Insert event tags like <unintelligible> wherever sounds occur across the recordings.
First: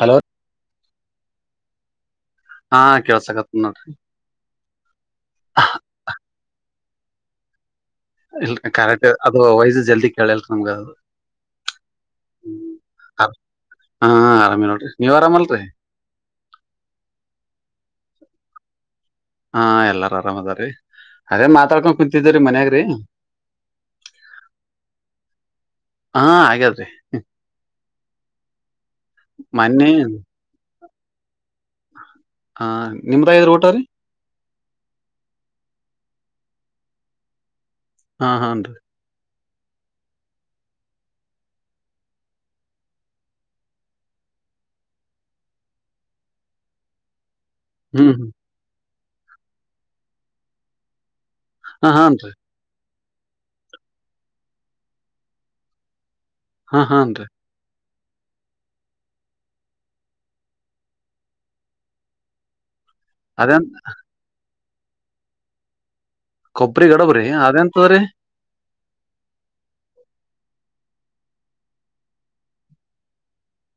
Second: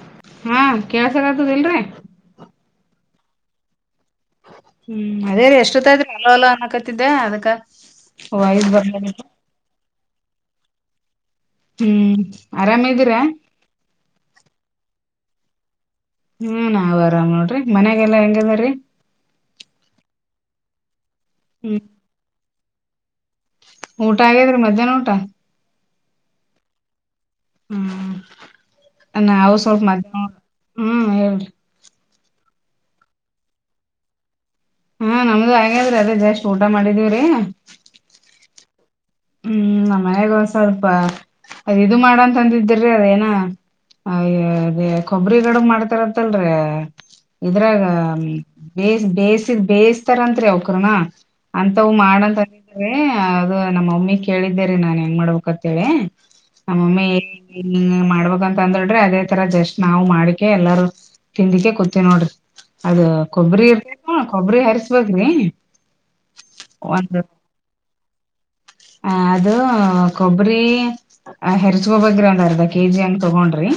Hello ಹಾ ಕೇಳ್ಸ್ಕತದ ಇಲ್ರರಿ. ಹಾ ಕೆೇಸಕ್ತ್ ನೋಡ್ರಿ. ಹ್ಮ್ ಅದೇ ಎಷ್ಟಾತ್ತು ಆಯಿತ್ ಹಲೋ ಹಲೋ ಅನ್ಕತಿದ್ದೆ. ಅದಕ್ಕ, ಇಲ್ ವಾಯ್ಸ್ ಕರೆಕ್ಟ್ ಬರ್ಲಕತ್ತು ಅದು ವಯಸ್ ಜಲ್ದಿ ಕೇಳಿಲ್ರಿ ನಮ್ಗ ಅದು. ಹ್ಮ್ ಆರಾಮ್ದೀರಾ. ನೀವ ಆರಾಮ ಅಲ್ರಿ. ಹ್ಮ್ ನಾವ್ ಆರಾಮ್ ನೋಡ್ರಿ. ಮನ್ಯಾಗೆಲ್ಲಾ ಹೆಂಗರ್ ದ್ರೀ, ಹಾ ಎಲ್ಲಾರ ಆರಾಮ್ ಅದ್ರೀ. ಅದೇ ಹ್ಮ್ ಮಾತಾಡ್ಕೊಂಡ್ ಕುಂತಿದ್ದ್ರರಿ ಮನ್ಯಾಗ್ರಿ. ಊಟ ಆಗೇದ್ರಿ. ಮಧ್ಯಾಹ್ನ ಊಟ. ಹಾ ಆಗ್ಯದ್ರಿ. ಹ್ಮ್ ಅವು ಸ್ವಲ್ಪ ಮೊನ್ನೆ ಮಧ್ಯಾಹ್ನ ಹ್ಮ್ ಹೇಳ್ರಿ. ಹ ನಿಮ್ದ ಆಗ್ಯಾದ್ರಿ ಊಟ ರೀ. ಹಾ ನಮ್ದು ಆಗ್ಯದ್ರಿ ಅದೇ ಜಾಸ್ಟ್ ಊಟ ಮಾಡಿದೀವ್ರಿ. ಹಾ ಹಾನ್ರಿ. ಹ್ಮ್ ನ ಮನ್ಯಾಗ ಸ್ವಲ್ಪ ಅದ ಇದ ಮಾಡಂತ ಅಂದದ್ರಿ ಅದೇನ, ಅಯ ಅದೇ ಕೊಬ್ಬರಿಗಡುಬು ಮಾಡ್ತಾರತ್ತಲ್ರೀ. ಇದ್ರಾಗ ಹ್ಮ್ ಹ್ಮ್ ಬೇಯ ಬೇಯಸಿದ ಬೇಯಿಸತಾರಂರಿ ಅವಕ್ರನಾ. ಹಾ ಅಂತವು ಹಾನ್ರಿ ಮಾಡಂತ ಅಂದಿದ್ರಿ ಅದು ನಮ್ಮ ಮಮ್ಮಿ ಕೇಳಿದ್ದರಿ ನಾನ್ ಹೆಂಗ ಮಾಡ್ಬೇಕಂತೇಳಿ. ಹಾ ನಮ್ಮಮಮ್ಮಿ, ಹಾನ್ರಿ ಇಂಗ್ ಇಂಗ್ ಮಾಡ್ಬೇಕಂತ ಅಂದಳರಿ ಅದೇ ತರ ಜಸ್ಟ್ ನಾವು ಮಾಡಿಕೆ ಎಲ್ಲಾರೂ, ತಿಂದಿಕ್ಕೆ ಕೂತವಿನೋಡ್ರಿ. ಅದ ಅದೇನ್ ಕೊಬ್ಬರಿ ಇರ್ತ ಕೊಬ್ಬರಿ ಹರ್ಚ್ಬೇಕ್ರಿ. ಕೊಬ್ಬರಿ ಗಡಬ್ರಿ ಅದ ಎಂತದ್ರಿ. ಹ ಅದು ಕೊಬ್ಬರಿ, ಆ ಹೆರ್ಚ್ಕೋಕ್ಬೇಕ್ ಒಂದ್ ಅಂರ್ದ ಕೆಜಿ ಅಂಗ್ ತಗೊಂಡ್ರಿ.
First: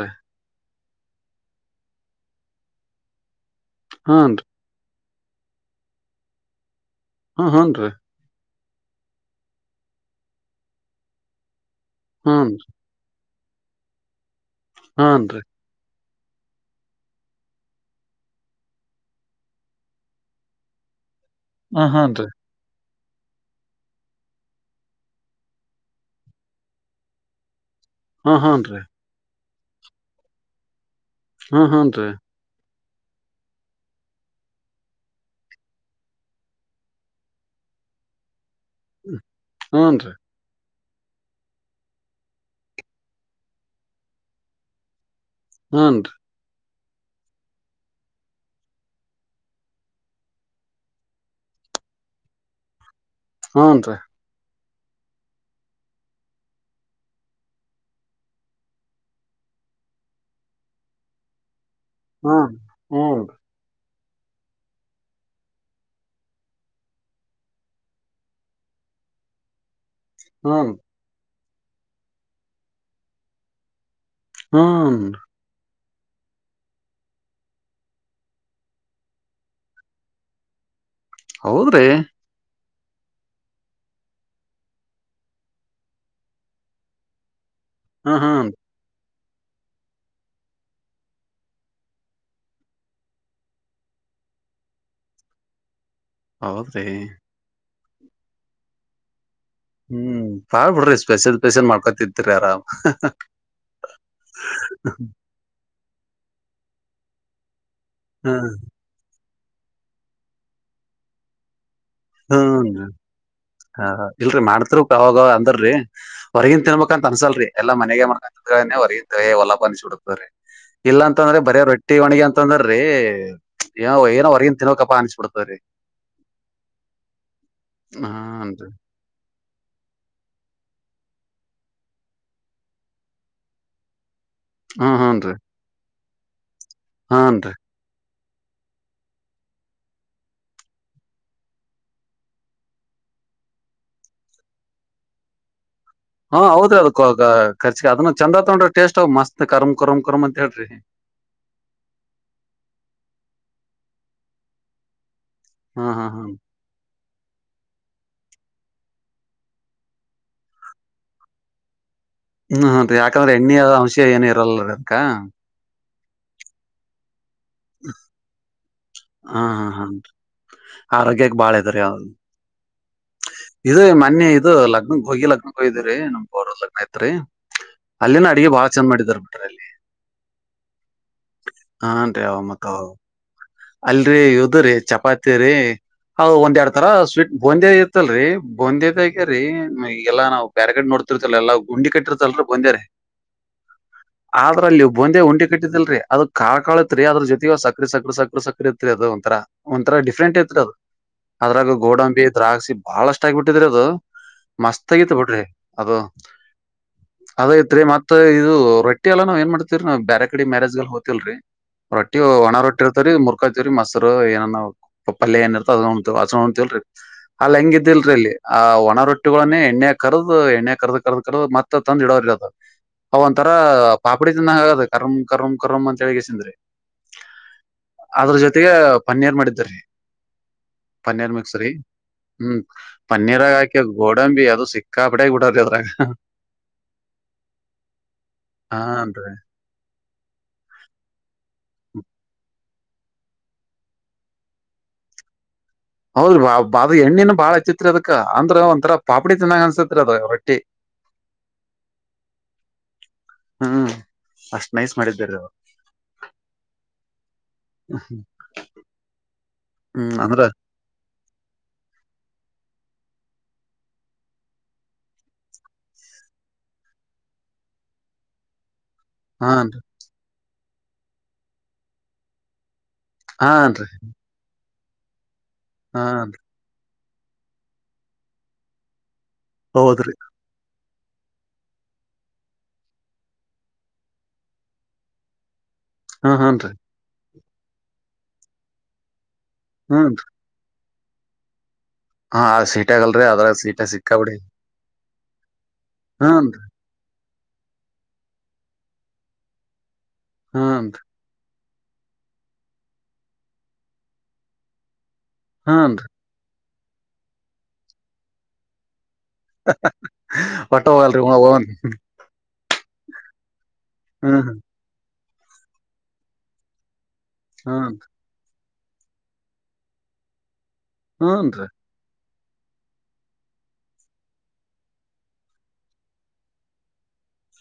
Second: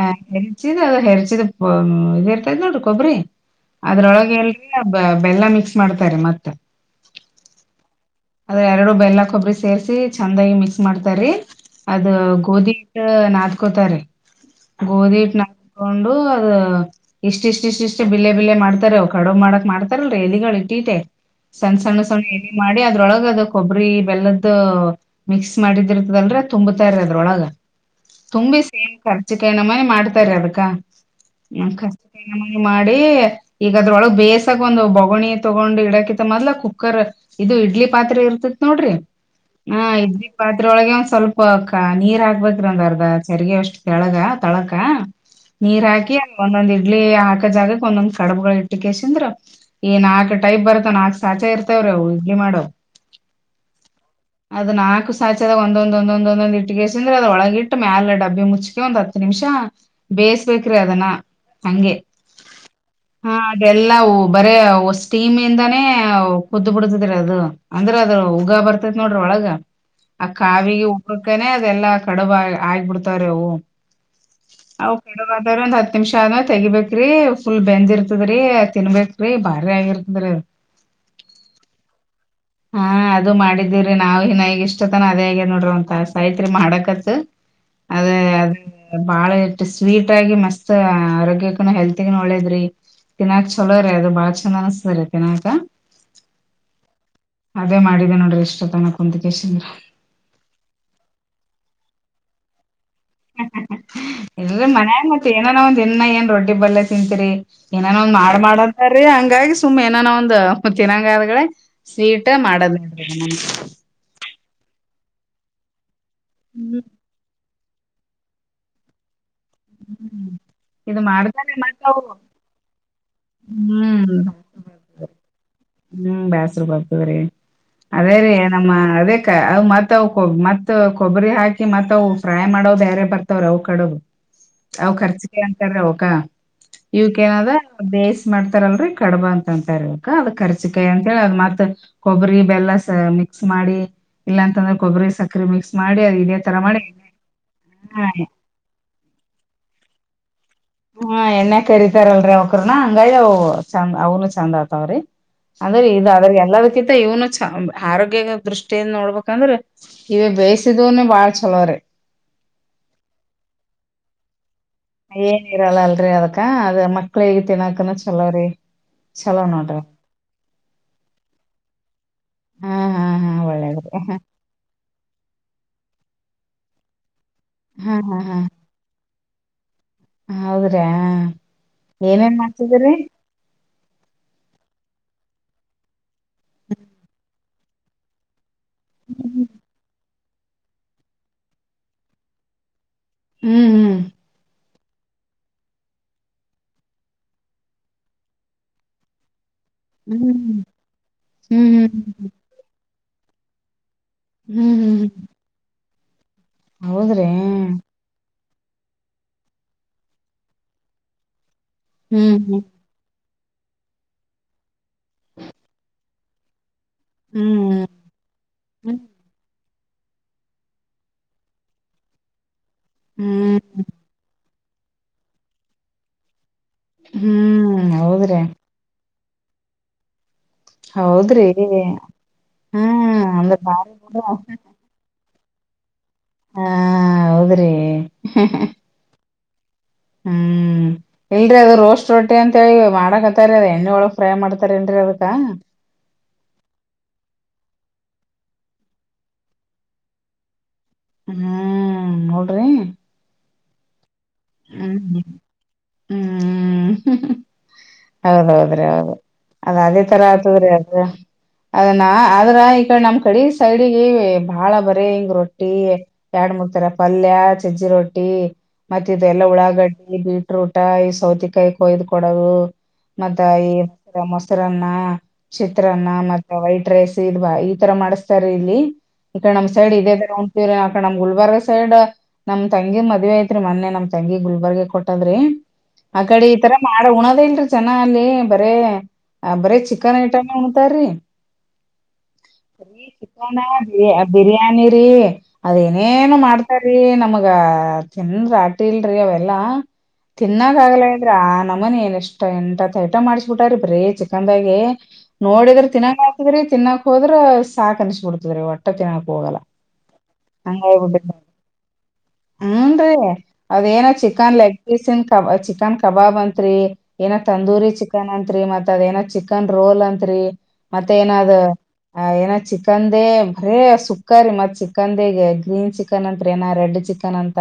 ಆ ಹೆರ್ಚಿದ ಅದ ಹೆರ್ಚಿದ ಇದ ಇರ್ತೈದ್ ನೋಡ್ರಿ ಕೊಬ್ಬರಿ, ಅದ್ರೊಳಗ ಹಾನ್ರಿ ಇಲ್ರಿ ಬೆಲ್ಲ ಮಿಕ್ಸ್ ಮಾಡ್ತಾರಿ. ಮತ್ತ, ಹಾ ಹನ್ರಿ ಅದ್ರ ಎರಡು ಬೆಲ್ಲ ಕೊಬ್ಬರಿ ಸೇರ್ಸಿ ಚೆಂದಾಗಿ ಮಿಕ್ಸ್ ಮಾಡ್ತಾರಿ. ಅದ ಹನ್ ಗೋಧಿಟ್ಟ ನಾದಕೋತಾರೆ. ಗೋಧಿ ಇಟ್ಟ ಹಾನ್ರಿ ನಾದ ಕೊಂಡು ಅದ್ ಇಷ್ಟ ಇಷ್ಟ ಇಷ್ಟ ಇಷ್ಟ್ ಬಿಲ್ಲೆ ಬಿಲ್ಲೆ ಮಾಡ್ತಾರೆವು ಕಡುಬು ಮಾಡಕ್ ಮಾಡ್ತಾರಲ್ರೀ ಎಲ್ಲಿಗಳು ಇಟ್ಟಿಟೆ. ಸಣ್ಣ ಹಾ ಸಣ್ಣ ಸಣ್ಣ ಹಾನ್ರಿ ಎಲಿ ಮಾಡಿ ಅ ಅದ ಕೊಬ್ಬರಿ ಬೆಲ್ಲದ ಮಿಕ್ಸ್ ಮಾಡಿದಿರ್ತದಲ್ರ ತುಂಬತಾರಿ ಅದ್ರೊಳಗ. ಹಾ ತುಂಬಿ ಹಾನ್ರಿ ಸೇಮ್ ಖರ್ಚು ಕಾಯ ನಮ್ಮನೆ ಮಾಡ್ತಾರೆ ಅದಕ ಹಾ ಹಾನ್ರಿ ಖರ್ಚ ಮಾಡಿ ಈಗ ಅದ್ರೊಳಗ್ ಬೇಸಗ ಒಂದು ಬಗಣಿ ತಗೊಂಡ್ ಇಡಕತ್ತ ಮದ್ಲ ಕುಕ್ಕರ್ ಇದು ಇಡ್ಲಿ ಪಾತ್ ಇರ್ತತ್ ನೋಡ್ರಿ ಹಾ ಹನ್ರಿ ಇದ್ರಿ ಪಾತ್ ಹ್ರೊಳಗೆ ಒಂದ್ ಸ್ವಲ್ಪ ನೀರ್ ಹಾಕ್ಬೇಕ್ರಂದ ಅರ್ದ ಚರ್ಗ ಅಷ್ಟ್ ಕೆಳಗ ತೊಳಕ ನೀರ್ ಹನ್ರಿ ಹಾಕಿ ಒಂದೊಂದ ಇ ಇಡ್ಲಿ ಹಾಕ ಜಾಗಕ್ ಒಂದೊಂದ್ ಕಡಬಗಳು ಇಟ್ಟ ಕಸಿಂದ್ರ ಈ ನಾಕಕ್ ಟೈಪ್ ಬರ್ತ್ತಾವ ನಾಕಕ್ ಸಾಚೆ ಇರ್ತವ ಹ ಹಗೆ ಮಾಡೋ ಹನ್ ರರಿ ಅದು ನಾಲ್ಕು ಸಾಯಚದ ಒಂದೊಂದ ಒಂದ ಒಂದೊಂದು ಇಟ್ಟುಗೆೇಸ ಅ್ರೆ ಅದ ಒಳಗಿಟ್ಟ ಮೇಾಲ ಡಬ್ಬೆ ಮುಚ್ಚಚ್ಕ ಒಂದ ಹತ್ತು ನಿಮಿಷ ಬೇ ಅ ಹಗೆ ಹ್ಮ್ ಹಾನ್ರಿ ಹಾನ್ರಿ ಹಾನ್ರಿ ಹಾನ್ ಹ್ಮ್ ಹ ಎಲ್ಲ ಬರೇ ಸ್ಟೀಮ್ ಇಂದಾನೇ ಕುದ್ದು ಬಿಡ್ತಿದ್ರ ಅದು ಅಂದ್ರ ಅದ್ರ ಉಗ ಬರ್ತೇತ್ ನೋಡ್ರಿ ಒಳಗ ಆ ಹ್ಮ್ ಕಾವಿಗೆ ಉಗ ಅ ಅದೆಲ್ಲಾ ಕಡುಬ ಆಗಬಿಡ್ತಾರೆ ಅವು ಅವು ಹ್ಮ್. ಕಡುಬ ಆದ ಹ ನಿಮಿಷ ಆದ್ಮ ತೆಬೇರಿ ಫುಲ್ ಬೆಂದ್ ಇರ್ತದ್ರರಿ ತಿನ್ಬೇಕೇ್ರಿ ಬಾರಿ ಆಗಿರ್ತದ್ರಿ ಹ ಹೌದ್ರಿ ಹಾ ಅದು ಮಾಡಿದೀವ್ರರಿ ನಾವವು ಹನ್ಗ ಇಷ್ಟತನ ಅದೇ ಆಗ ನೋಡ್ರಿ ಒಂತಸ ಆಐತ್ರಿ ಮಾಡಕತ್ ಅದ ಹಾ ಹಾ ಅದ ಬಾಳ ಎಷ್ಟು ಸ್ವೀಟ್ ಆಗಿ ಮಸ್ತ್ ಆರೋಗ್ಯಕ್ಕನು ಹೆಲ್ತ್ಗ ಒಳ್ಳೇದ್ರಿ ತಿನಾಕ್ ಚಲೋ ರೇ ಅದು ಬಾಳ ಚಂದ ಅನಿಸಸ್ತ ರೀ ತಿನಾಕ ಹೌದ್ರಿ. ಅದೇ ಮಾಡಿದೆ ನೋಡ್ರಿ ಇಷ್ಟೊ ತನ ಕುಂತಿಕೇಶ ಹ್ಮ್ ಬಾ ಬಿಡ್ರಿ ಸ್ಪೆಷಲ್ ಸ್ಪೆಷಲ್ ಮಾಡ್ಕೊತತ್ರಿ ಆರಾಮ್ ಇಲ್ರಿ ಮನ್ಯನ್ ಮತ್ತ ಏನನ ಒಂದ ಇನ್ನ ಏನ್ ರೊಟ್ಟಿ ಬಲ್ಲೆ ತಿಂತೀರಿ ಏನನ ಒಂದ್ ಹ್ಮ್, ಮಾಡಂತ್ರರಿ ಹಂಗಾಗಿ ಸುಮ್ಮ್ ಏನಾನೋ ಒಂದ್ ತಿನಂಗಾದಗಳ ಸೀಟ ಹ್ಮ್. ಮಾಡದಡ ೋಗ ಅಂದ್ರೀ ಹೊರಗಿನ ಹ್ಮ್ ತಿನ್ಬೇಕಂತ ಅನ್ಸಲ್ರಿ ಎಲ್ಲ ಮನೆಕ ಹೊರಗಿ ನಿಸಿಬ ಬಿಡತಾರೆ ಹ್ಮ್ ಇದು ಇಲ್ಲಾ ಅಂತಂದ್ರೆ ಮಾಡ್ತಾನೆ ಬರ ಮತ್ ರೊಟ್ಟಿ ಅವು ಒಣಗಿ ಅಂತಂದ್ರೀ ಏನ್ ಹ್ಮ್ ಏನೋ ವರ ತಿನೋ ಕಪ್ಪಾ ಅಂಚು ಬಿಡ್ತಾರೆ ಹ್ಮ್ ಬ್ಯಾಸರ ಬರ್ತದ್ರಿ ಅದೇ ರೀ ನಮ್ಮ ಅದ ಅ ಮತ್ ಮತ್ ಮ ಕೊಬ್ಬರಿ ಹಾಕಿ ಮತ್ತವು ಫ್ರೈ ಮಾಡೋದು ಬೇರೆ ಬರ್ತವ್ರ ಅವು್ ಕಡ ಅವ ಹ್ಮ್, ಹೂನ್ರಿ. ಖರ್ಚಿಗೆ ಅಂತಾರ ಅವಕ ಹಾನ್ರಿ. ಇವಕೇಏನದ ೇಸ್ ಮಾಡ್ತಾರಲ್ರರಿ ಕಡಬಾ ಅಂತ ಅಂತ ಇರ್ಬೇಕ ಅದ ಕರ್ಚಿಕಾಯಿ ಅಂತ ಹೇಳಿ ಅ ಮತ್ ಕೊಬರಿ ಬೆಲ್ಲ ಮಿಕ್ಸ್ ಮಾಡಿ ಇಲ್ಲಾಂತಂದ್ರೆ ಕೊಬ್ಬರಿ ಸಕ್ರೆ ಮಿಕ್ಸ್ ಮಾಡಿ ಅದ್ ಇದೇ ಹ ತರ ಹೌದ್ರಿ ಮಾಡಿ ಅದ ಕರ್ಿ ಹಾ ಅದನ್ನ ಚೆರ ತೊಂಡ್ರ ಟೇಸ್ಟ್ ಮತ್ ಕರ್್ ಕರಮ್ ಕರ್ಮ್ ಹಾ ಎಣ್ಣ ಕರತಾರಲ್ರರಿ ಅವಕ್ರನ ಹಂಗೈ ಚಂದ ಅವ್ನು ಚಂದ ಆತವ್ರಿ ಹಾ, ಅದ್ರೆ ಹಾ, ಇದು ಹಾ. ಆದದ್ರ ಎಲ್ಲದಕ್ಕಿಂತ ಇವನು ಆರೋಗ್ಯ ದೃಷ್ಟಿಯಿಂದ ನೋಡ್ಬೇಕಂದ್ರೆ ಇವ ಬೇಯಿಸಿದ್ನನೆ ಬಾಳ್ ಚಲೋರ ಹ್ಮ್ ಯಾಕಂದ್ರೆ ಎಣ್ಣೆಯ ಅಂಶ ಏನ ಇರಲ್ಲ ಏನ್ ಇರಲ್ಲ ಅಲ್ರಿ ಅದಕ್ಕ ಅದ ಮಕ್ಳ ಹೇಗ ತಿನ್ನಾಕನ ಚಲೋವ್ರರಿ ಹಾ ಹಾ ಹ ಆರೋಗ್ಯಕ್ ಬಾಳ ಇದದ ರೀ ಅವದು ಹಾ ಹಾ ಹಾ ಇದು ಒಳ್ಳೇದ್ರಿ ಹಾ ಮೊನ್ನಿ ಇದು ಲಗ್ನ ಹೋಗಿ ಲಗ್ನಕ್ಕೆಯ್ದಿರಿ ನಮ್ ಅವರ್ ಲಗ್ನ ಐತ್ರಿ ಹಾ ಅಲ್ಲಿನ ಅಡಗೆ ಭಾ ಚಂದ ಮಾಡಿದಾರ್ ಬಿಟ್ರೆ ಅಲ್ಲಿ ಹೌದ್ರಿ ಹಾನ್ರಿ ಏನೇನ್ ಅವ ಮತ್ ಮಾಡ್ತಿದ್ರೀ ಅಲ್ರರಿ ಇದು್ರೀ ಚಪಾತಿ ರೀ ಹ ಒಂದ್ ಎರಡ್ ತರ ಸ್ವೀಟ್ ಬಂದೇದ್ ಇತ್ತಲ್ರರಿ ಬಂದೇದಗ್ಯರೀ ಹ್ಮ್ ಎಲ್ಲಾ ನಾವವು ಪ್ಯಾರಗೇಡ್ ನೋಡ್ತಿರ್ತಲ್ಲ ಎಲ್ಲ ಗುಂಡಿ ಕಟ್ಟಿರ್ತಲ್ ಬಂದಾರೆ ಹ್ಮ್ ಆದ್ರಲ್ಲಿ ಒಂದೇ ಉಂಡಿ ಕಟ್ಟಿದಿಲ್ರರಿ ಅದು ಕಾ ಕಾತ್ರಿ ಅದ್ರ ಜೊತೆಗ ಸಕ್ರ ಸಕ್ರ ಸಕ್ರ ಸಕ್ರ ಇತ್ರಿ ಅದ ಒಂಥರ ಒಂಂತರ ಡಿಫ್ರೆಂಟ್ ಐತ್ರಿ ಹ್ಮ್ ಅದು ಅದ್ರಾಗ ಹ್ಮ್ ಹ್ಮ್ ಗೋಡಂಬಿ ದ್ರಾಕ್ಷಿ ಬಹಳಷ್ಟ ಆಗಿಬಿಟ್ಟಿದ್ರರಿ ಅದು ಹ್ಮ್ ಹ್ಮ್ ಮಸ್ತ್ಗತ್ತು ಬಿಡ್ರಿ ಅದು ಹೌದ್ರಿ ಅದ ತ್ೆ ಮತ್ತ ಇದು ರೊಟ್ಟಿ ಎಲ್ಲ ನಾವ್ ಏನ್ ಮಾಡ್ತವರಿ ನವು ಬೇರೆ ಕಡೆ ಮ್ಯಾರೇಜ್ ಅಲ್ಲಿ ಹೋ್ತಿಲ್ರಿೀ ರೊಟ್ಟಿ ಒಣ ಹ್ಮ್ ರಟ್ಟಿ ಮುರ್ಕತವ್ರರಿ ಮಸರು ಏನೆನವಾ ಪಲ್ಯ ಇರ್ತ ಅದ ಉಣ್ತಿವರಿ ಅದ ಉಣ್ತಿವರಿ ಅಲ್ಲ ಹೆಂಗ ಹ್ಮ್ ಇದಿಲ್ರಿ ಇಲ್ಲಿ ಆ ಒಣ ಹ್ಮ್ ರೊಟ್ಟಿಗಳನ್ನೇ ಎಣ್ಣೆ ಕರ್ದು ಎಣ್ಣೆ ಕರ್ದ ಕರ್ದ ಕರ್ದು ಮತ್ತ ತಂದ್ ಇಡೋ ಇರ ಅವ ಒಂಥರ ಹ್ಮ್ ಪಾಪಡಿ ತಿನ್ನಂಗಾಗತ್ ಕರ್ಂ ಕರುಮ್ ಕರುಮ್ ಅಂತ ಹೇಸಿದ್ರೆ. ಹ್ಮ್ ಅದ್ರ ಹೌದ್ರಿ ಜೊತೆಗೆ ಪನ್ನೀರ್ ಮಾಡಿದ್ದೊ ರೀ. ಹೌದ್ರಿ? ಹ್ಮ್ ಹ್ಮ್ ಪನ್ನೀರಾಗ ಅಂದ್ರ ಹಾಕ್ಯ ಬಾರಿ ಬಿಡು ಗೋಡಂಬಿ ಅದು ಸಿಕ್ಕಾಪಟ್ಟೆ ಊಟ ಅದ್ರಾಗ. ಹಾ ಹೌದ್ರಿ? ಹಾನ್ರಿ ಹ್ಮ್ ಇಲ್ರಿ ಅದು ರೋಸ್ಟ್ ರೊಟ್ಟಿ ಅಂತ ತೇ ಮಾಡಕತ್ತಾರಿ ಎಣ್ಣೆ ಒಳಗ್ ಫ್ರೈ ಮಾಡ್ತಾರ ಏನ್ರಿ ಅದಕ್ಕ. ಹೌದ್ ಮ ಅದ್ ಎಣ್ಣಿನ ಬಾಳ ಹಚ್ಚಿತ್ರಿ ಅದಕ ಅಂದ್ರ ಒಂತರಾ ಪಾಪಡಿ ತಿನ್ನಂಗ ಅನ್ಸತ್ರಿ ಅದ್ ರೊಟ್ಟಿ. ಹ್ಮ್ ನೋಡ್ರಿ ಹ್ಮ ಹ್ಮ್ ಹ್ಮ್ ಹೌದೌದ್ರಿ ಹೌದು ಅದ್ ಅದೇ ಹ್ಮ್ ತರ ಅಂದ್ರ ಆಗ್ತದ್ರೀ ಅದ. ಅದನ್ನ ಆದ್ರ ಈ ಕಡೆ ನಮ್ ಕಡೆ ಸೈಡಿಗೆ ಬಾಳ ಬರೆ ಇಂಗ್ ರೊಟ್ಟಿ ಎರಡ್ ಮೂರ್ತರ ಪಲ್ಯ ಸಜ್ಜಿ ರೊಟ್ಟಿ ಮತ್ತ ಇಲ್ಲಾ ಹಾನ್ರಿ ಉಳ್ಳಾಗಡ್ಡಿ ಬೀಟ್ರೂಟ ಈ ಸೌತೆಕಾಯಿ ಕೊಯ್ದ್ ಕೊಡೋದು. ಮತ್ತ ಈ ಹಾನ್ರಿ ಮ ಮೊಸರನ್ನ ಚಿತ್ರನ್ನ ಹಾನ್ರಿ ಮತ್ತ ವೈಟ್ ರೈಸ್ ತೇಲ್ವಾ ಈ ತರ ಮಾಡಿಸತಾರೆ ಇಲ್ಲಿ ಈತರ ನಮ್ ಸೈಡ್ ಇದದೆ ಹೌದ್ರಿ ತರ ಅ ನಮ್ ಗುಲ್ಬರ್ಗಾ ಸೈಡು ನಮ್ ತಂಗಿ ಮದ್ವೆ ಆಯ್ತ್ರಿ ಮೊನ್ನೆ ನಮ್ ನಮ್ ತಂಗಿಗ್ ಗುಲ್ಬರ್ಗ ಕೊಟ್ಟದ್ರೆ ಆ ಹಾ ಕಡೆ ಈ ಹಾನ್ರಿ ತರ ಮಾಡ ಉಣದ ಇ ಜನ ಅಲ್ಲಿ ಬರೇ ಬರೆ ಚಿಕನ್ ಹೂನ್ರಿ ಐಟಮ್ ಉಣತಾರೀ. ಹಾ ಬರೀ ಸೀಟ್ಯಾಗಲ್ರಿ ಅದ್ರಾಗ ಸೀಟ ಚಿಕನ್ನ್ ಸಿಕ್ಕಾಬಿಡಿ ಬಿರಿಯಾನಿ ಅದೇನೇನು ಹೂನ್ರಿ ಮಾಡ್ತಾರೀ ನಮಗ ತಿಂದ್ರ ಆ ಇಲ್ರಿ ಅವೆಲ್ಲ ತಿನ್ನಾಗ ಹೂನ್ರಿ ಆಗಲ್ಲೇಳ್ರಿ ಆ ನಮ್ಮನಿ ಏನ್ ಎಷ್ಟ ಎಂಟತ್ ಐಟಮ್ ಮಾಡ್ಸ್ಬಿಟಾರಿ ಬರೀ ಚಿಕನ್ದಾಗೆ. ನೋಡಿದ್ರ ಹೂನ್ರಿ ತಿನಾಂಕ ಆತದ್ರರಿ ತಿನ್ನಾಕ್ ಹೋದ್ರ ಸಾಕ್ ಅನ್ಸಬುಡ್ತದ್ರೀ ಹೊಟ್ಟೆ ತಿನ್ನಾಕ್ ಹೋಗಲ್ಲ ಹೊಟ್ಟೆ ಹೋಗಲ್ರೀ ಹೂನ್ರೀ ಅದೇನ್ ಹ್ಮ್ ಚಿಕನ್ ಲೆಗ್ ಪೀಸಿನ್ ಕಬ ಚಿಕನ್ ಕಬಾಬ್ ಅಂತ್ರಿ. ಏನೊ ತಂದೂರಿ ಹ್ಮ್ ಚಿಕನ್ ಅಂತ್ರಿ ಮತ್ ಅದ ಏನ ಚಿಕನ್ ರೋಲ್ ಅಂತ್ರಿ. ಮತ್ತೆ ಏನಾದು ಹೂನ್ರಿ ಆ ಏನ ಚಿಕಂದೇ ಬರೇ ಸುಕ್ಕ ರಿ ಮತ್ ಚಿಕನ್ದೇ ಗ್ರೀನ್ ಚಿಕನ್ ಅಂತ್ರೆ ಏನ ರೆಡ್ ಚಿಕನ್ ತಾನಂತ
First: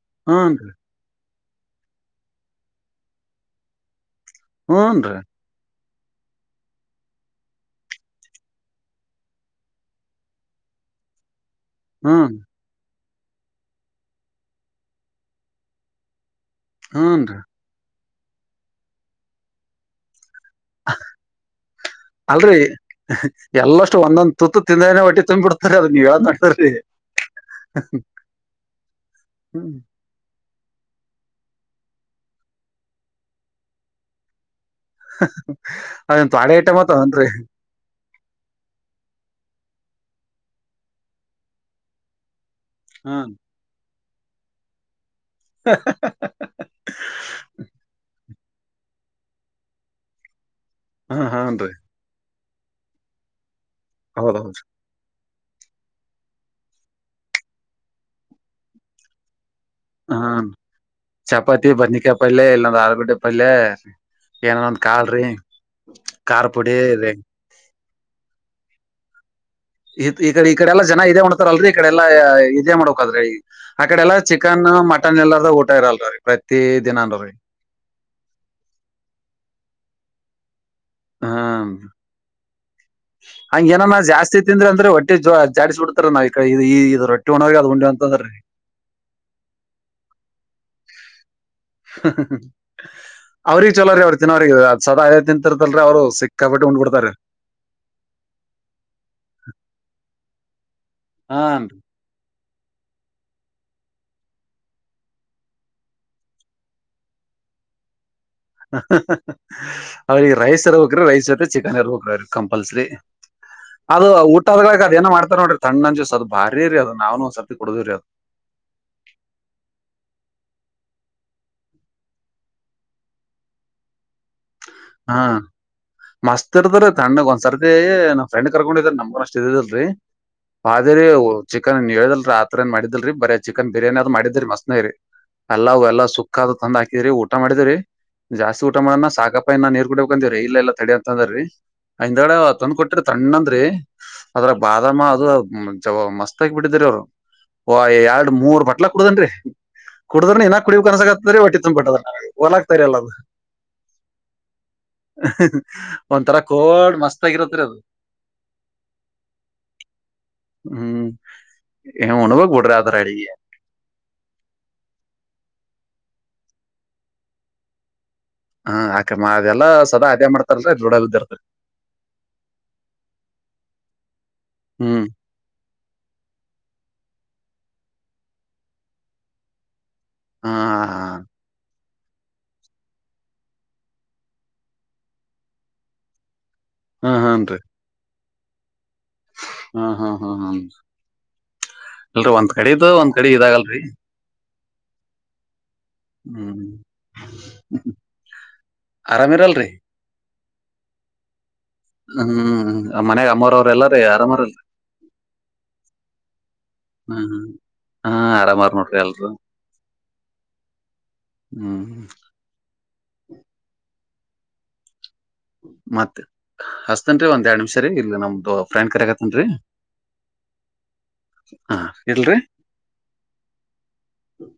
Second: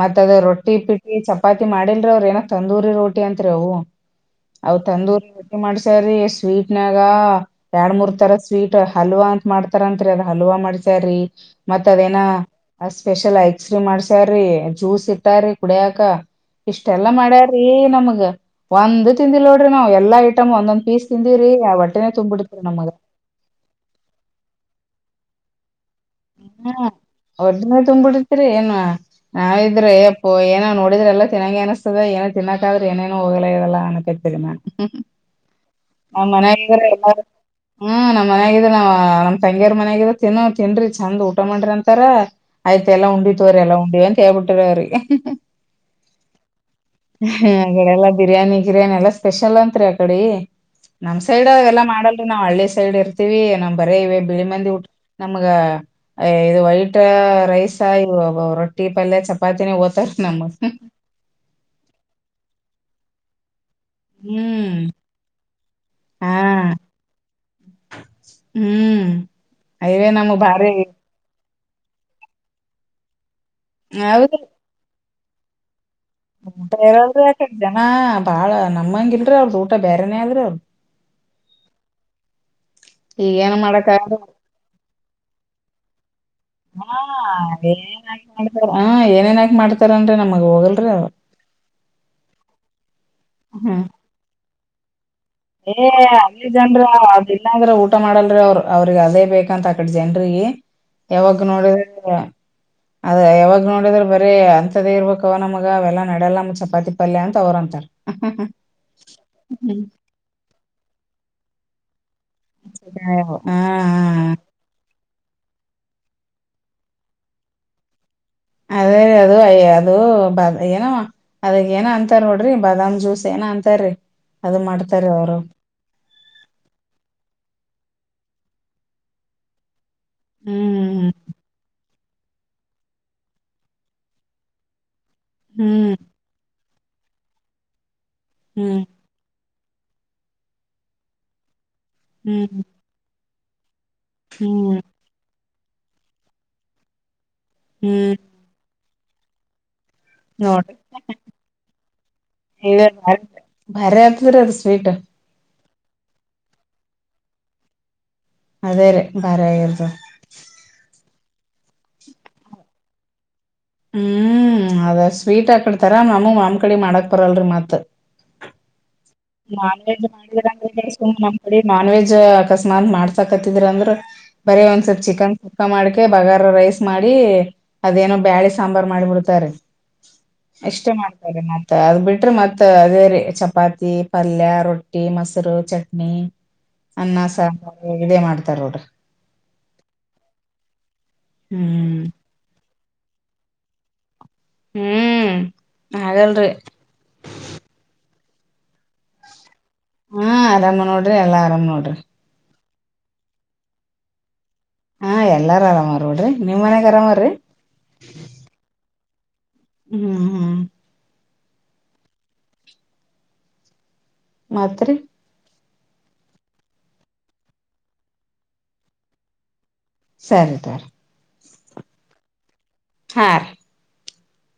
ಮತ್ ಅದ ಹೂನ್ರಿ ರೊಟ್ಟಿ ಪಿಟ್ಟಿ ಚಪಾತಿ ಮಾಡಿಲ್ರಿ ಅವ್ರ ಏನ ತಂದೂರಿ ರೋಟಿ ಅಂತ್ರಿ ಅವು. ಅವ ಹೂನ್ರಿ ತಂದೂರಿ ರೊಟ್ಟಿ ಮಾಡ್ಸ್ ತರಿ ಸ್ವೀಟ್ನಾಗ ಎರಡ್ ಮೂರ್ ತರ ಸ್ವೀಟ್ ಹಲ್ವಾ ಅಂತ ಮಾಡ್ತಾರಂತ್ರಿ ಅದ ಹಲ್ವಾ ಮಾಡ್ಸ್ ತ್ತಾರಿ. ಮತ್ ಅದೇನ ಹ್ಮ್ ಸ್ಪೆಷಲ್ ಐಸ್ಕ್ರೀಮ್ ಮಾಡ್ಸ್ಯಾರ್ರೀ ಜ್ಯೂಸ್ ಇಟ್ಟ್ಯಾರೀ ಕುಡಿಯಾಕ ಇಷ್ಟೆಲ್ಲಾ ಹೂನ್ರಿ ಮಾಡ್ಯಾರೀ ನಮಗ ಒಂದೂ ತಿಂದಿಲ್ ನೋಡ್ರಿ ನಾವ್ ಎಲ್ಲಾ ಇ ಅಲ್ರಿ ತುಂಬ್ಬಿಡ್ತ್ರಿ ನಮಗ ಎಲ್ಲಷ್ಟು ಒಂದೊಂದು ತುತ್ತು ತಿಂದೇನೆ ಹೊಟ್ಟಿ ತುಂಬಿಡುತ್ತೆ ರೀ ಅದು. ಹ್ಮ ಒಡನೆೇ ತುಂಬ್ಬಿಡ್ತಿರಿ ಏನ್ ಹ್ಮ್ ನಾವಿದ್ರ ಯಪ್ಪೋ ಏನ ನೋಡಿದ್ರೆಲ್ಲ ತಿನ್ನಂಗಿ ಅನಸ್ತದೆ ಏನ ತಿನ್ನಕಾದ್ರೆ ಏನೇನು ಹೋಗಲ ಇರಲ್ಲ ಅನ್ನಕತ್ತಿರಿ ನಾನ್ <unintelligible> ಅದೇನ್ ತ್ವಾಡೆ ಐಟಮ್ ಅದಾವೇನ್ರಿ ಹ್ಮ್ ನಮ್ಮ್ ಮನ್ಯಾಗಿದ್ರೆ ನಾವ ನಮ್ಮ ತಂಗಿಯರ್ ಮನ ತಿನ್ರಿ ಚಂದ್ ಊಟ ಮಾಡ್ರಿ ಅಂತಾರ ಆಯ್ತ ಎಲ್ಲ ಹಾ ಉಂಡ್ವಿ ತಗೊರಿ ಎಲ್ಲ ಉಂಡ್ವಿ ಅ ಹೇಳ್ಬಿಟ್ರಿ ಅವರಿಗೆ ಆಕಡೆಲ್ಲ ಬಿರ್ಯಾನಿ ಬಿರ್ಯಾನಿ ಎಲ್ಲಾ ಸ್ಪೆಷಲ್ ಅಂತ್ರಿ ಅಕಡೆ ಹಾ ನಮ್ ಸೈಡ್ ಅವ ಹಾನ್ರಿ ಎಲ್ಲ ಮಾಡಲ್ ರೀ ನಾವವು ಹಳ್ಳಿ ಸೈಡ್ ಇರ್ತೀವಿ ನಮ ಬರೇ ಇವೆ ಬಿಳಿ ಹೌದೌದು ಮಂದಿ ಉಟ್ ನಮ್ಗ ಅ ಇದು ವೈಟ್ ರೈಸ್ ಇ ರೊಟ್ಟಿ ಪಲ್ಯ ಚಪ್ಪ ಹ್ಮ ಚಪಾತಿ ಬದನೆಕಾಯ ಪಲ್ಯ ಇಲ್ಲಾಂದ್ರ ಆಲಬಿಡ್ಟ್ಟ ಪಲ್ಯ ಏನಾರೊ ಹ್ಮ್ ಒಂದ ಕಾಳ್ರಿ ಹಾ ಖಾರ ಪುಡಿರಿ ಹ್ಮ್ <unintelligible> ಇ ಅಯ್ಯೇ ನಮಗ್ ಈಡೆ ಈ ಕಡೆ ಭಾರಿ ಎಲ್ಲಾ ಜನ ಇದೆ ಉ ಲ್ರಿ ಈಕಡೆ ಎಲ್ಲಾ ಇದೇ ಮಾಡಕ್ದ್ರ ಆಕಡೆ ಎಲ್ಲ ಹೌದ್ರಿ ಚಿಕನ್ ಮಟನ್ ಎಲ್ಲ ಊಟ ಇರಲ್ರಿ ಪ್ರತಿ ಊಟ ಇರಾದ ದಿನಾನುರಿ ಯಾಕ ಜನ ಬಾಳ ನಮ್ಮಂಗ ಇಲ್ರೀ ಅವ್ರ ಊಟ ಬೇರೆನೆೇ ಆದ್ರಿ ಅವ್ರು ಹ್ಮ ಈಗೇನ್ ಹಂಗ ಏನ ನ ಮಾಡಕ್ಕಾಗಲ್ಲ ಜಾಸ್ತಿ ತಿಂದ್ರ ಅಂದ್ರೆ ಒಟ್ಟಿ ಜಾಿಸಬ ಬಿಡ್ತಾರ ಕಡೆ ಹಾ ಇದು ರೊಟ್ಟಿ ಉಣೋರಿಗೆ ಅದ್ ಉಂಡಿ ಏನ ಅಂತಂದ್ರಿ ಮಾಡ್ತಾರ ಹ್ಮ ಏನೇನ್ಾಕ ಮಾಡ್ತಾರನ್ರಿ ನಮಗ್ ಹೋಗಲ್ರೀ ಅವ ಹ್ಮ ಅವ್ರ ಹ್ಮ್ ಚಲೋ ರೀ ಅವ್ರು ತಿನ್ನೋ್ರಿಗೆ ಸದ ಅದೇ ತಿ ಏ ಅಲ್ಲಿ ಜನ್ರ ಅದ ಇಲ್ಲಂದ್ರ ಊಟ ಮಾಡಲ್ರಿ ಅವ್ರರು ಅವ್ರಿಗೆ ಅದೇ ಬೇಕಂತ ಆಕಡೆ ಜನ್ಗ ಯಾವಕ್ ಹಾ ನೋಡಿದ ಅದ ಯಾವಾಗ ನೋಡಿದ್ರ ಬರೀ ಅಂತದೇ ಇರ್ಬೇಕ ಅವ ನಮಗ ಅವೆಲ್ಲ ನಡಲ್ಲ ನಮ ಚಪಾತಿ ಪಲ್ಯ ಅಂತ ಅವ್ರಂತಾರ ಅವರಿಗೆ ರೈಸ್ ಇರಬೇಕ್ರೀ ರೈಸ್ ಇರುತ್ತತೆ ಚಿಕನ್ ಇರ್ಬೇಕ್ರೀ ಕಂಪಲ್ಸರಿ ಹಾ ಹಾ ಅದು ಊಟದ ಅದ ಏನ ಮಾಡ್ ಅಂತ ನೋಡ್ರಿಣ್ಣ ಅಜಸಸ್ ಅದು ಭಾರಿ ರರಿ ಅದು ನಾವ್ ಒ ಸರ್ತಿ ಕುಡುದೀ್ರರಿ ಅದು ಅದ ಅದು ಅದು ಬ್ ಏನೋ ಅದ ಏನ ಅಂತಾರ ನೋಡ್ರಿ ಬಾದಾಮ್ ಜ್ಯೂಸ್ ಏನ ಅಂತಾರಿ ಹಾ ಮಸ್ತ್ ಇರ್ದ್ರೀ ತಣ್ಣಗ್ ಒಂದ್ಸರ್ತಿ ಫ್ರೆಂಡ್ ಕರ್ಕೊಂಡಿದ ನ ಅಷ್ಟ ಇದಲ್ರಿ ಆದೇರಿ ಹ್ಮ್ ಚಿಕನ್ ಹೇಳ ರಾತ್ ಏನ್ ಮಾಡಿದಿಲ್ರಿ ಬರ ಚಿಕನ್ ಬಿರಿಯಾನಿ ಅ್ ಮಾಡಿದ್ರಿ ಮಸ್ತ್ನ ರರಿ ಎಲ್ಲಾ ಹ್ಮ್ ಎಲ್ಲಾ ಸುಕ್ಕಾದ ತಂದ್ ಹಾಕಿದ್ರರಿ ಊಟ ಮಾಡಿದ್ರರಿ ಹ್ಮ್ ಜಾಸ್ತಿಊಟ ಮಾಡ್ ಸಾಕಪ್ಪ ಅಪ್ಪ ಇನ್ನ ನೀರ್ ಕುಡಬೇಕಕ್ ಅಂತೀವ್ರೀ ಇಲ್ಲ ಎಲ್ಲ ತಡೆ ಅಂತಂದ್ರರಿ ಹಿಂದಾಳ ಹ್ಮ್ ಹ್ಮ್ ತಂದ್ ಕೊಟ್ರರಿ ತಣ್ಣ ಅಂದ್ರಿ ಅದ್ರ ಹ್ಮ್ ಬಾದಾಮ ಅದು ಜ ಮಸ್ತ ಆಗ ಬಿಟ್ಟಿದ್ರ ಅವರು ಹ್ಮ್ ಎರಡ್ ಮೂರ್ ಬಟ್ಲ ಹಡದನ್ರಿ ಕುಡದ್ರ ಇನ್ನ ನೋಡ್ರಿ ಕುಡ ಕನ್ಸಕ ಆತಾರ ಒಟ್ಟಿ ತಂದ ಬಟ್ಟದ್ರ ಹೊಲ ಆಗ್ತಾರಲ್ಲ ಅದು ದರ ಅದು ಸ್ವೀಟ್ ಒಂಥರ ಕೋಡ್ ಮಸ್ತ್ ಆಗಿರತ್ರಿ ಅದು ಅದೇ ರ ಭಾರಗರುದ ಇನುವಾಗ ಗುಡರತ ರಡಿ ಹ್ಮ್ ಅದ ಸ್ವೀಟ್ ಆಾಕಡ್ತಾರ ನಮೂ ಮಾಮ್ ಕಡಿ ಮಾಡಕ್ ಬರಲ್ರರಿ ಮತ್ ಹಾ ಆಕಮ್ಮ ಅದೆಲ್ಲಾ ನಾನ್ ವೆಜ್ ಸದಾ ಅದೇ ಮಾಡಿದ್ರ ಮಾಡ್ತಾರಲ್ರಿ ಅಂದ್ರ ದುಡ ಸು್ ಬಿದ್ದಿರ್ತರಿ ನಮ್ಮ್ಡಿ ನಾನ್ ವೆಜ್ ಅಕಸ್ಮಾತ್ ಮಾಡ್ಸಾಕತ್ತಿದ್ರ ಅಂದ್ರ ಬರೀ ಒಂದ್ ಸ್ವಲ್ಪ ಹ್ಮ್ ಚಿಕನ್ ಕುಕ್ಕ ಮಾಡ್ಕೆ ಬಗಾರ ರೈಸ್ ಮಾಡಿ ಅದೇನೋ ಬ್ಯಾಳೆ ಸಾಂಬಾರ್ ಮಾಡಿಬಿಡ್ತಾರೆ ಹಾ ಎಷ್ಟೇ ಮಾಡ್ತಾರೆ ಮ ಅದು ಬಿಟ್ರೆ ಮತ್ತ ಅದೇ ರೀ ಚಪಾತಿ ಪಲ್ಯ ರೊಟ್ಟಿ ಮೊಸರು ಚಟ್ನಿ ಹಾ ಅನ್ನ ಹಾನ್ರಿ ಸಾಂಬಾರು ಇದೇ ಮಾಡ್ತಾರ ನೋಡ್ರಿ ಹಾ ಹಾ ಹಾ ಹಾ ಹ್ಮ್ ಕಡೆದು ಒಂದ್ ಕಡೆ ಇದಾಗಲ್ರರಿ ಹ್ಮ್ ಆಗಲ್ರಿ ಹ್ಮ್ ಆರ ಮೆರಾಲ್ ರ ಹಾಂರಾಮಮ ನೋಡಿ್ರೆ ಎಲ್ಲ ಆರಭ ಹ್ಮ್ ಮನ್ಯಾಗ ಅಮ್ಮರ ಅವ್ರ ಎಲ್ಲಾರೀ ಆರಾಮರಲ್ಲ ಹಾ ಎಲ್ಲಾರು ಆರಾಮಾರ ನೋಡ್ರಿ ನಿಮ್ ಮನ್ಯಾಗ ಹ್ಮ ಆರಾಮಾರ್ರೀ ಹ ಹಾ ಅಡೆಮಾರ ನಟ್ರಲ್ಲ ಹ್ಮ್ ಹ್ಮ್ ಹ್ಮ್ ಹ ಮಾತ್ರೆ ಮತ್ತತ್ ಹಸ್ತೇನ್ರಿ ಒಂದ್ ಎರಡ್ ನಿಮಿಷ ರೀ ಇಲ್ಲಿ ನಮ್ದು ಫ್ರೆಂಡ್ ಕರಗತನ್ರರಿ ಸರಿ ತೋರಿ ಹಾ ಎಲ್ರಿ ಹಾ ಹ್ಮ